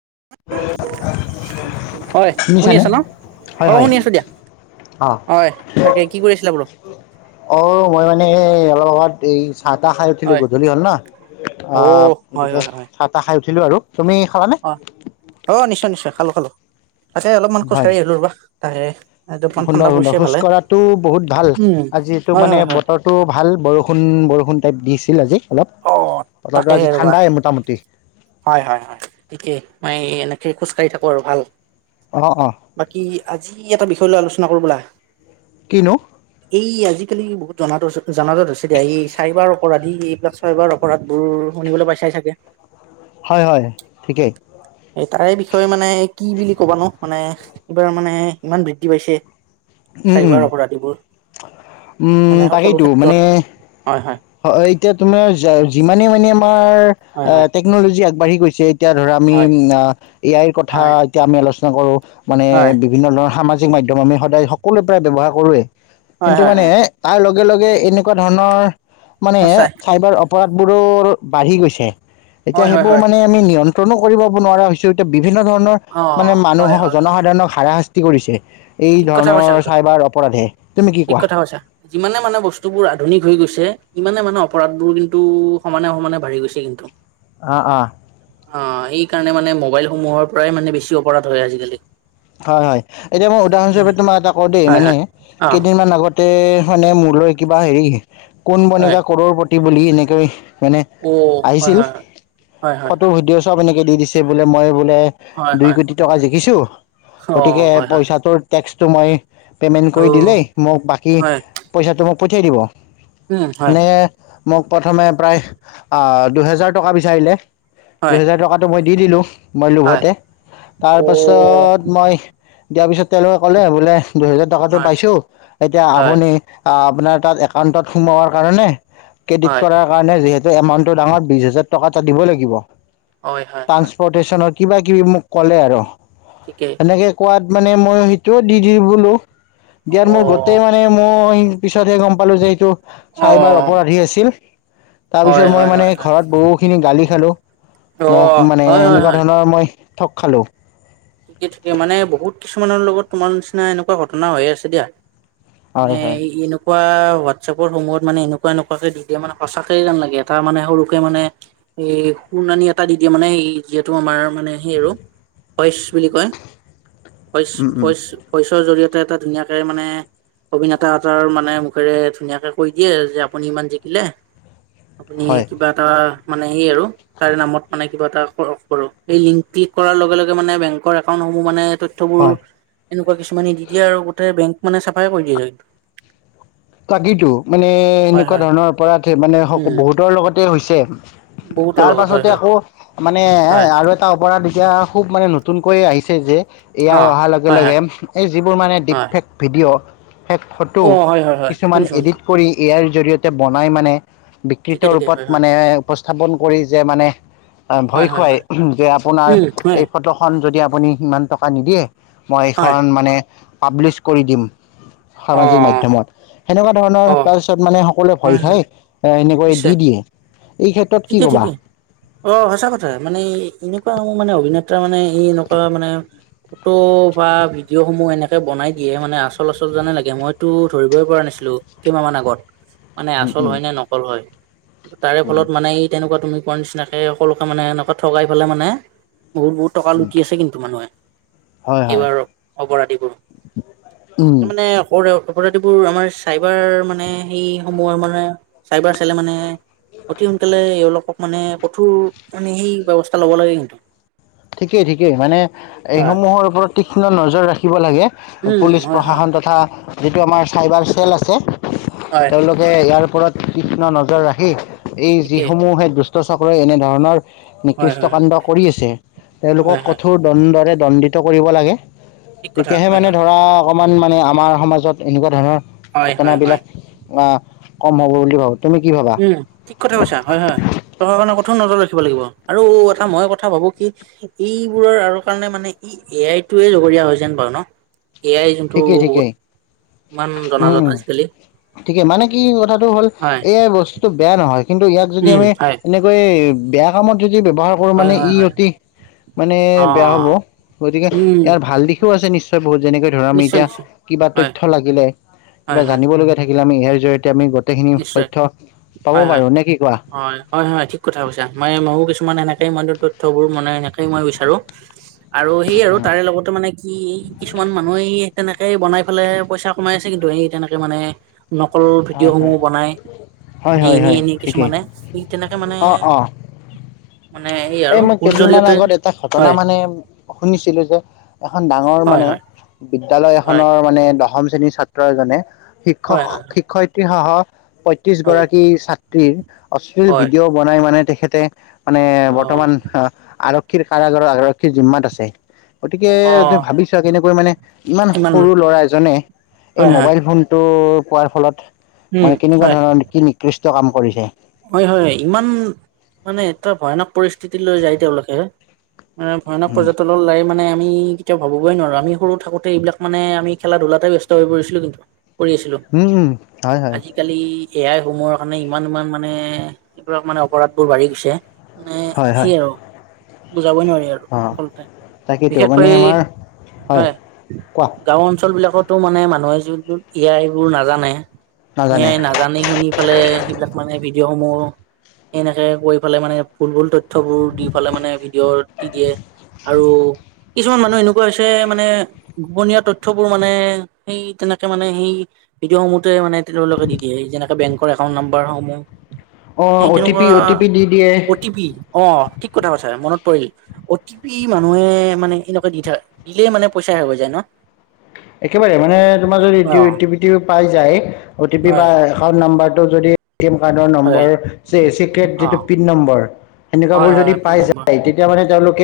[unintelligible] হয় শুনি শুনিছানে? আছা ন' অ, হয় হয় শুনি আছো দিয়া। অ, য়ে তাকে কি কৰি আছিলা বোলো? অ, মই মানে এই অলপ আগত এই চাহ তাহ-খাই উঠিলো হয় গধূলি হ'ল ন, অ, হয় গতিকে হয় হয় চাহ-তাহ খাই উঠিলো আৰু। তুমি খালানে? অ অ, নিশ্চয়-নিশ্চয় খালো-খালো তাকে অলপমান খোজ কাঢ়ি আহিলো ৰবা তাহে। সুন্দৰ-সুন্দৰ খোজ কঢ়াতো বহুত ভাল উম আজি হয় মানে হয় হয় বতৰটো ভাল বৰষুণ-বৰষুণ। টাইপ দিছিল আজি। অলপ। অহ, বতৰটো আজি তাকেহে ৰবা ঠাণ্ডাই মোটামুটি হয়-হয়-হয় ঠিকেই মই এনে হে খোজ কাঢ়ি থাকো আৰু ভাল অ' অ' বাকী আজি এটা বিষয় লৈ আলোচনা কৰো বোলা কিনো? এই আজিকালি বহুত জনাত জনাজাত হৈছে দিয়া এই চাইবাৰ অপৰাধী এইবিলাক চাইবাৰ অপৰাধবোৰ শুনিবলৈ পাইচাই চাগে? হয়, হয়, ঠিকেই। এই তাৰে বিষয়ে মানে কি বুলি ক'বা নো, মানে এইবোৰ মানে ইমান বৃদ্ধি পাইছে। উম উম চাইবাৰ অপৰাধীবোৰ, উম মানে সকলো তাকেইতো ক্ষেত্ৰত মানে হয় এতিয়া তোমাৰ যিমানে মানে আমাৰ হয় আ হয় টেকনলজি আগবাঢ়ি গৈছে। এতিয়া ধৰা আমি হয় আ এ আইৰ কথা হয় এতিয়া আমি আলোচনা কৰোঁ মানে হয় বিভিন্ন ধৰণৰ সামাজিক জিক মাধ্যম আমি সদায় সকলো প্ৰায় ব্যেৱহাৰ কৰোৱে হয় কিন্তু হয় মানে হয় তৰ লগ লগে - লগে এনেকুৱা ধৰণৰ মানে সঁচাই চাইবাৰ অপৰাধবোৰৰ বাঢ়ি গৈছে। এতিয়া হয় হয় সেইবোৰ হয় মানে আমি নিয়ন্ত্ৰণো কৰিব নোৱাৰা হৈছো এতিয়া বি বিভিন্ন ধৰণৰ অ মানে হয় মানুহক হয় হয় জনসাধাৰণক হাৰাশাস্তি কৰিছে। এই ঠিক কথা কৈছা ধৰণৰ কিন্তু চাইবাৰ অপৰাধে। তুমি কি ঠিক কোৱা কথা কৈছা। যিমানে মানে বস্তুবোৰ আধুনিক হৈ গৈছে ইমানে মানে অপৰাধবোৰ কিন্তু সমানে - সমানে বাঢ়ি গৈছে কিন্তু। অ - অ। অ, এই কাৰণে মানে মোবাইলসমূহৰ পৰাই মানে বেছি অপৰাধ হয় আজিকালি। হয় - হয় এতিয়া মই উদাহৰণ হিচাপে তোমাৰ এটা কওঁ দেই হয় মানে হয় অ কেইদিনমান আগত মানে মোৰলৈ কিবা হেৰি কোন হয় বনেগা কৰৰ প্ৰতি বুলি এনেকৈ মানে অ হয় আহিছিল হয় হয় হয় হয় ফটো ভিডিঅ' চব এনেকে। দি দিছে বোলে মই বোলে হয় দুই হয় কোটি টকা জিকিছো অ', গতিকে হয়, হয়, পইচাটোৰ টেক্সটো মই পে'মেণ্ট কৰি অ', দিলেই মোক বাকী হয়, পইচাটো মোক পঠিয়াই দিব। উম, হয়। মানে মোক প্ৰথমে প্ৰায় দুহেজাৰ টকা বিচাৰিলে। হয়, টকাটো মই দি দিলো মই হয়, লোভতে অ', তাৰপাছত মই দিয়াৰ পিছত তেওলোকে কলে বোলে দুহেজাৰ টকাাতটো হয়, পাইছো এতিয়া হয়, হয়, আপুনি আপোনাৰ তাত একাউণ্টত সোমোৱাৰ কাৰণে ক্ৰেডিট হয়, কৰাৰ কাৰণে যিহেতু এমাউন্তটো ডাঙৰ বিশ হাজাৰ টকা এটা দিব লাগিব। হয়, হয়, ট্ৰান্সপৰ্টেশচনৰ কিবা কিবি মোক ক'লে আৰু। ঠিকেই, সেনেকৈ কোৱাত মানে মই সেইটোও দি - দি বোলো অ', দিয়াত মোৰ গোটেই মানে মই পিছতহে গম পালো যে এইটো চাইবাৰ অ', অপৰাধী আছিল। তাৰ পিছত হয়, মই হয়, মানে হয়, হয়, অ', ঘৰত বহুখিনি গালি খালো। মোক মানে হয়, হয়, এনেকুৱা হয়, ধৰণৰ মই ঠগ খালো। ঠিকে - ঠিকে মানে বহুত কিছুমানৰ লগত তোমাৰ নিচিনা এনেকুৱা ঘটনা হৈ আছে দিয়া। মানে হয় হয় এনেকুৱা চপৰ সমূয়হত মানে এনেকুৱা এনেকুৱাকে দি দিয়ে মানে সচাকয়ে যেন লাগে এটা মানে সৰুকে মানে এই- শুনানি এটা দি- দিয়ে মানে এই যিহেতু আমাৰ মানে সেই আৰু ভইচ বুলি কয় ভইচ- উম উম ভইচ - ভইচৰ জৰিয়তে এটা ধুনীয়াকৈ মানে অভিনেতা এতৰ মানে মুখেৰে ধুনীয়াকে কৈ দিয়ে যে আপুনি ইমান জিকিলে। আপুনি হয় কিবা এটা মানে এই আৰু তাৰে নামত মানে কিবা এটা কৰো এই লিংক লিক কৰাৰ লগে- লগে বেং একাউহ মানে তয়বোৰ হয়। এনেকুৱা কিছুমানে দি দিয়ে আৰু গো বেং। মানে চাফাই কৰি দিয়েছ কিন্তু। তাকো মানে হয় এনেকুৱা হয় ধৰণৰ অপৰাধ মানে উম বহুতৰ লগতে হৈছে। বহুতৰ তাৰ লগত হয় পাছতে হয় আকৌ মানে হয় আৰু এটা অপৰাধ এতিয়া খুব মানে নতু নতুনকৈ আহিছে যে অ এয়াই অহাৰ লগে - হয় হয় হয় লগে এই যিবোৰ মানে ডিপ ফেক্ট ভিডিঅ' শেষ ফটো অ হয় হয় হয় কিছুমান শুনিছো শুনিছো এডিট কৰি ইয়াৰ জৰিয়তে বনাই মানে। ঠিকে বিকৃত ঠিকে হয় ৰূপত হয় মানে উপস্থাপন কৰি যে মানে। হয় ভয় হয় খুৱাই হয় যে আপোনাৰ উম হয় এই ফটোখন যদি আপুনি সিমান টকা নিদিয়ে মই হয় এইখন মানে পাব্লিছ কৰি দিম। অ সামাজিক মাধ্যমত সেনেকুৱা ধৰণৰ অ তাৰপিছত মানে অকলে হয় ভয় হয় খাই এনেকৈ নিশ্চয় দি দিয়ে এই ক্ষেত্ৰত কি ঠিকে ক'বা? ঠিকে অ সচা কথা মানে এনেকুৱা মোৰ মানে অভিনেতা মানে ই এনেকুৱা মানে ফটো বা ভিডিঅ' সমূহ এনেকে বনাই দিয়ে মানে আচল - আচল জানে লাগে মইতো ধৰিবই পৰা নিাছিল। কেইমাহ মান আগত মানে উম আচল উম হয় নে নকল হয় তাৰে উম ফলত মানে এই তেনেকুৱা তুমি কোৱাৰ নিচিনাকে সকলোকে মানে এনেকুৱা ঠগাই পেলাই মানে বহুত বহুত টকা উম। লুটি আছে কিন্তু মানুহে। হয়, হয়। এইবাৰ অপৰাধীবোৰ। উম ত মানে সৰু অপৰাধিবোৰ আমাৰ চাইবাৰ মানে সেই সমূহৰ মানে চাইবাৰ চাইলে মানে অতি সোনকালে এওঁলোকক মানে কঠোৰ মানে সেই ব্যৱস্থা ল'ব লাগে কিন্তু ঠিকেই, ঠিকেই। মানে হয়। এইসমূহৰ ওপৰত তীক্ষ্ণ নজৰ ৰাখিব লাগে। উম, পুলিচ হয়, হয়, প্ৰশাসন তথা যিটো আমাৰ চাইবাৰ চেল আছে হয়, তেওঁলোকে ইয়াৰ ওপৰত তীক্ষ্ণ নজৰ ৰাখি এই ঠিকেই যিসমূহে দু ষ্ট চক্ৰই এনেধৰণৰ হয়, নিকৃষ্ট হয়, কাণ্ড কৰি আছে, তেওঁলোকক হয়, হয়, কঠোৰ দন ৰে দন্দিত কৰিব লাগে, ঠিক কথা তেতিয়াহে হয়, মানে হয়, ধৰা ন মানে আমাৰ সমাজত এনেকুৱা ধৰণৰ হয়, হয়, হয়, ঘটনাবিলাক কম হ'ব বুলি ভাবো। তুমি কি ভাবা উম ঠিক কথা কৈছা হয় হয় তহৰ কাৰণে কঠোৰ নজৰ লৈছে [unintelligible] লাগিব আৰু এটা মই কথা ভাবো কি এইবোৰৰ আৰু কাৰণে মানে ই এ আই টোৱে প্ৰিয় হৈ যেন পাওঁ ন? এ আই যোনটো ঠিকেই ঠিকেই বহুত ইমান জনাজাত উম আজিকালি ঠিকে মানে কি কথাটো হ'ল হয়, এ আই বস্তু বেয়া নহয় কিন্তু ইয়াক যদি উম, আমি হয়, এনেকৈ বেয়া কামত ইউ দি ব্যৱহাৰ কৰো হয়, মানে হয়, ই হয়। অতি মানে অ বেয়া হব গতিকে উম ইয়াৰ ভাল দিশো আছে নিশ্চ নিশ্চয় বহুত যেনেকৈ ধৰা আমি নিশ্চয় এতিয়া নিশ্চয় কিবা হয় তথ্য লাগিলে, হয় কিবা হয় জানিব লগীয়া থাকিলে আমি এ আইৰ জৰিয়তে তেয়া আমি গোটেইখিনি নিশ্চয় তথ্য পাব হয় হয় পাৰো নে কি কোৱা হয় হয় হয় ঠিক কথা কৈছা মই ময়ো কিছুমান এনেক সেই মানুহৰ তথ্যবোৰ মনাই এনেকে টোৱে মই বিচাৰো আৰু সেই আৰু তাৰে লগতে মানে কি কিছুমান মানুহেই তেনেক সেই বনাই পেলাই পইচা কমাই আছে কিন্তু এই তেনেকে মানে নকল হয় ভিডিঅ'সমূহ হয় হয় হয় এনে হয় এনেই ঠিকেই কিছুমানে থিক তেনেকে মানে অ অ মানে আৰু এই মই ভুল কেইদিন মান জৰিয়তে আগত এটা ঘটনা হয় মানে শুনিছিলো যে এখন ডাঙ ঙৰ হয় মানে হয় বিদ্যালয় হয় এখনৰ মানে দশম শ্ৰেণীৰ ছাত্ৰ এজনে হয় হয় শিক্ষক-শিক্ষয়িত্ৰী সহ পয়ত্ৰিশ হয় হয় গৰাকী ছাত্ৰীৰ অশ্লীল হয় ভিডিঅ' বনাই মানে তেখেতে মানে অ বৰ্তমান আহ আৰক্ষীৰ কাৰাগাৰৰ আৰক্ষীৰ জিম্মাত আছে। গতিকে অ যে ইমান ভাবিছো কেনেকৈ মানে ইমান সৰু ল'ৰা এজনে এই হয় হয় মোবাইল ফোনটো পোৱাৰ ফলত উম মানে কেনেকুৱা ধৰণৰ কি নিকৃষ্ট কাম কৰিছে। হয়-হয় ইমান মানে এটা ভয়ানক পৰিস্থিতিলৈ যায় তেওঁলোকে মানে ভয়ানক উম পৰ্যটনৰ লাৰি মানে আমি কেতিয়া ভাবিবই নো আমি সৰু থাকোতে এইবাক মানে আমি খেলা ধূলাতে ব্যস্ত হৈ পৰিছিলো কিন্তু কৰি আছিলো উম উম হয় হয় আজিকালি এয়াই সমোৰ কাৰণে ইমান ইমান মানে এইবিলাক মানে অপৰাধ বোৰ বাঢ়ি গৈছে। মানে হয় স হয় আৰু বুজাবই নোৱাৰি আৰু অ সফলতে তাকেইতো মানে বিশেষকৈ, আমাৰ হয় কোৱা গাও অঞ্চল বিলাক তো মানে মানুহে যত এ আইবোৰ নাজানে এ নাজানে আই নাজানি শুনি ফেলে সেইবিলাক মানে ভিডিঅ'সমূহ এনেকে কৰি পেলাই মানে ভূল ভূল তথ্যবোৰ দি পালে মানে ভিডিঅ' দি দিয়ে আৰু কিছুমান মানুহ এনেকুৱা হৈছে মানে গোপনীয় তথ্যবোৰ মানে সেই তেনেকে মানে সেই ভিডিঅসমূহতে মান তেওঁলোকে দি দিয়ে যেনেকে বেংকৰ একাউন্ট নাম্বাৰসমূহ, অ' এই অ' টি পি তেনেকুৱা অ' টি পি দি দিয়ে অ' টি পি অ' ঠিক কথা কথা মনত পৰিল অ টি পি মানুহে মানে এনেকুৱা দি থাক দিলে মানে পইচা হে হৈ যায় ন! [inaudible] একেবাৰে মানে তোমাৰ যদি অ' [unintelligible] পাই যায়, অ টি পি বা হয় এ ন্ব হয় অ' [unintelligible] সেনেকুৱা হয় বোৰ যদি হয় পিন পাই নম্বৰ যায় তেতিয়া মানে তেওঁলোক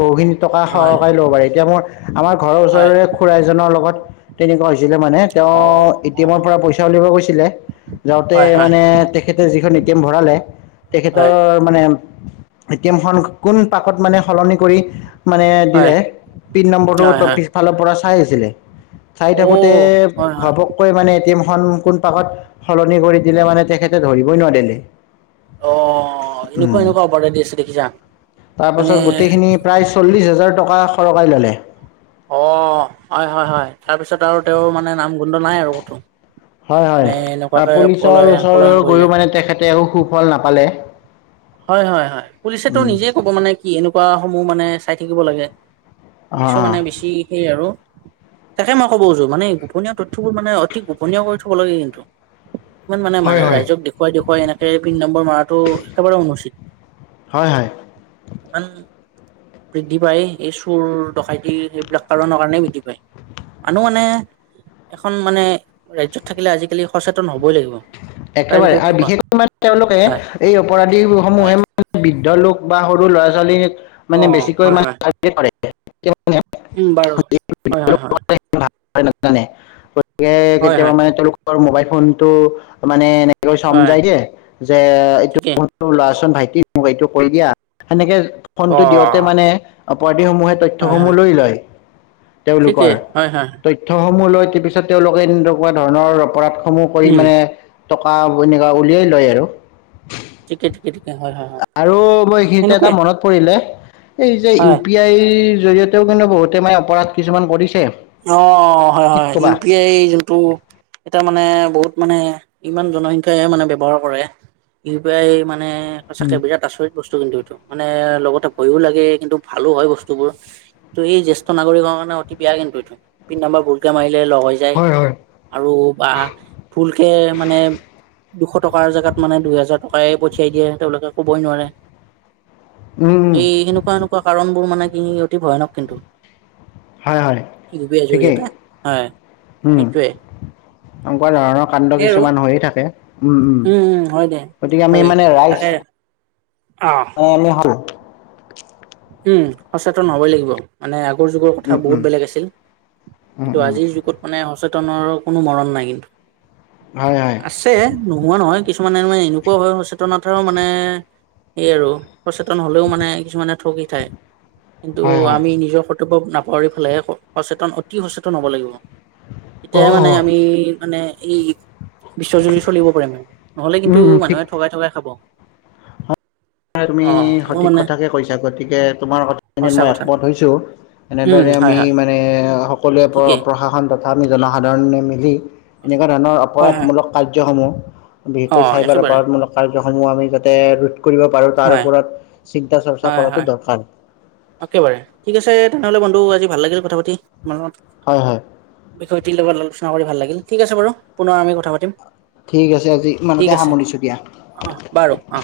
বহুখিনি টকা হয় সহকাৰে লব পাৰে এতিয়া মোৰ আমাৰ ঘৰৰ হয় ওচৰৰে খুৰা এজনৰ লগত তেনেকুৱা হৈছিলে মানে তেওঁ অ', এ টি এমৰ অ', পৰা পইচা উলিয়াব গৈছিলে। যাওঁতে হয়, হয়, মানে তেখেতে যিখন এটি এম ভৰালে তেখেতৰ হয়, মানে এ টি এম খ কোন পাকত মানে সলনি কৰি মানে হয়, দিলে পিন হয়, হয়। নম্বৰটোপিছফালৰ পৰা চাই আছিলে। চাই থাকোতে অ', হয়, হয়, ঘপককৈ মানে এতিয়া কোন পাকত সলনি কৰি দিলে মানে তেখেতে ধৰিবই নোৱাৰিলে। অ', উ এনেকুৱা এনেকুৱা অৰ্ডাৰ দি আছে দেখিছা। তাৰ পাছত মানে গোটেইখিনি প্ৰায় চল্লিশ হাজাৰ টকা সৰকাই ল'লে অ', হয় হয় হয় তাৰপিছত আৰু তেওঁৰ মানে নাম গোন্ধ নাই আৰু কতো হয় হয় মানে এনেকুৱাকে পুলিচৰ পলায়ন ওচৰ পলায়ন কৰিলে। গৈও মানে তেখেতে একো সুফল নাপালে। হয় হয় হয় পুলিচ তো উম নিজেই ক'ব মানে কি এনেকুৱা সমূহ মানে চাই থাকিব লাগে। অ অ পুলিছো মানে বেছি সেই আৰু তাকে মই ক'ব খুজো মানে গোপনীয় তথয়বোৰ মানে অতি গোপনীয় কৰি থ'ব লাগে কিন্তু ইমান মানে হয় মানে হয় ৰাইজক দেখুৱাই দেখুৱাই এনেকে পিন নম্বৰ মৰাটো একেবাৰে অনুচিত। হয় হয়। ইমান বৃদ্ধি পায় এই চুৰ ডকাইতি সেইবিলাক কাৰনৰ কাৰণে বৃদ্ধি পায়। মানুহ মানে এখন মানে ৰাজ্যয়ত থাকিলে আজিকালি সচেতন হবই লাগিব। তাৰ একেবাৰে বিষয়ে কি আৰু কোৱা বিশেষকৈ মানে তেওঁলোকে হয় এই অপৰাধী হয় সমূহে মানে বৃদ্ধ লোক বা সৰু ল'ৰা ছোৱালী অ মানে বেছিকৈ হয় হয় মানে কৰে। উম বাৰু হয় হয় হয়। নাযানে গতিকে হয় কেতিয়াবা হয় মানে তেওঁলোকৰ মোবাইল ফোন টো মানে হয় চমজাই দে যে এইটো প ঠিকেই [unintelligible] ওলাচোন ভাইটি মোক এইটো কৈ দিয়া সেনেকে অ ফোনটো দিওঁতে মানে সমূহে হয় তথ্যসমূহ হয় লৈ লয় ঠিকেই তেওঁলোকৰ হয় হয় তথ্যসমূহ সমূহ লয় তাৰপিছত তেওঁলোকে এনেকুৱা ধৰণৰ অপৰাধসমূহ কৰি উম মানে টকা এনেকুৱা উলিয়াই লয় আৰু ঠিকে ঠিকে ঠিকে হয় হয় হয় আৰু মই এইখিনিতে এটা সেনেকুৱাই মনত পৰিলে এই যে ইউ হয় পি আইৰ জৰিয়তেও কিন্তু বহুতে মানে অপৰাধ কিছুমান কৰিছে। অ', অ', হয় কি হয় ইউ ক'বা পি আই যোনটো এয়া মানে বহুত মানে ইমান জনসংখ্য্াই মানে ব্ৱহাৰ কৰে ই পি আই মানে মানে সঁচাকে বিৰাট আচৰিত। বস্তু কিন্তু এইটো মানে লগতে ভয়ো লাগে কিন্তু ভালো হয় বস্তুবোৰ কিু এই জেষ্ঠ নাগৰিক ে অতি বেয়া কিন্তু এইটো পিন নম্বাৰ ভুলকে মাৰিলে লগ হৈ যায় হয় হয় আৰু বা ফুলকে মানে দুশ টকাৰ জেগাত মানে দুহেজাৰ টকাই প শাই দিয়ে তেওঁলোকে কবই নোৱাৰে উম এই সেনেকুৱা এেনেকুৱা কাৰণ বোৰ মানে ই অতি ভয়ানক কিন্তু হয় হয়। প ঠিকেই জৰিয়তে হয় উম নিশ্চয়ে এনেকুৱা ধৰণৰ কাণ্ড কিছুমান হৈয়ে থাকে। উম উম গতিকে আমি হয় মানে ৰাইচ তাকে অ ম হ [unintelligible] উম সচেতন হব'ই লাগিব মানে আগৰ যুগৰ কথা উম বহুত উম বেলেগ আছিল উম কিন্তু উম আজিৰ যুগত মানে সচেতনৰ কোনো মৰণ নাই কিন্তু হয় হয় আছে নোহোৱা নহয় কি কিছুমানে মানে এনেকুৱা হয় সচেতনতাও মানে এই আৰু সচেতন হলেও মানে কিছুমানে থ কিন্তু হয় হয় আমি নিজৰ ৱ নাপৰি ফালে সচেতন অতি সচেতন হ'ব লাগিব এতিয়া অ' মানে অ' আমি মানে এই বিশ্বজুৰি চলিব পাৰেিম নহলে কিন্তু উম উম ঠিক মানুহে ঠগাই থঠগাই খাব তুমি অ মোৰ সঠিক মানে কথাকে কৈছা ক'ত গতিকে তোমাৰ কথাখিনিত সঁচা মই কথা একমত হৈছোঁ উম এনেদৰে হয় আমি হয় মানে সকলোৱে প্ৰ ঠিকেই প্ৰশাসন তথা আমি জনসাধাৰণে মিলি এনেকুৱা ধৰণৰ হয় হয় অপৰাধমূলক কাৰ্যসমূহ অ বিশেষকৈ চাইবাৰ একেবাৰে অপৰাধমূলক কাৰ্যসমূহ আমি যাতে ৰোধ কৰিব পাৰো তাৰ হয় ওপৰত চিন্তা চৰ্চা কৰাটো দৰকাৰ অকেবাৰে ঠিক আছে তেনেহ'লে বন্ধু আজি ভাল লাগিল কথা পাতি ম হয় হয় বিষয়টিৰ লগত আলোচনা কৰি ভাল লাগিল ঠিক আছে বাৰু পুনৰ আমি কথা পাতিম ঠিক আছে আজি ইমানতে ঠিক আছে সামৰিছোঁ দিয়া। অ বাৰু অ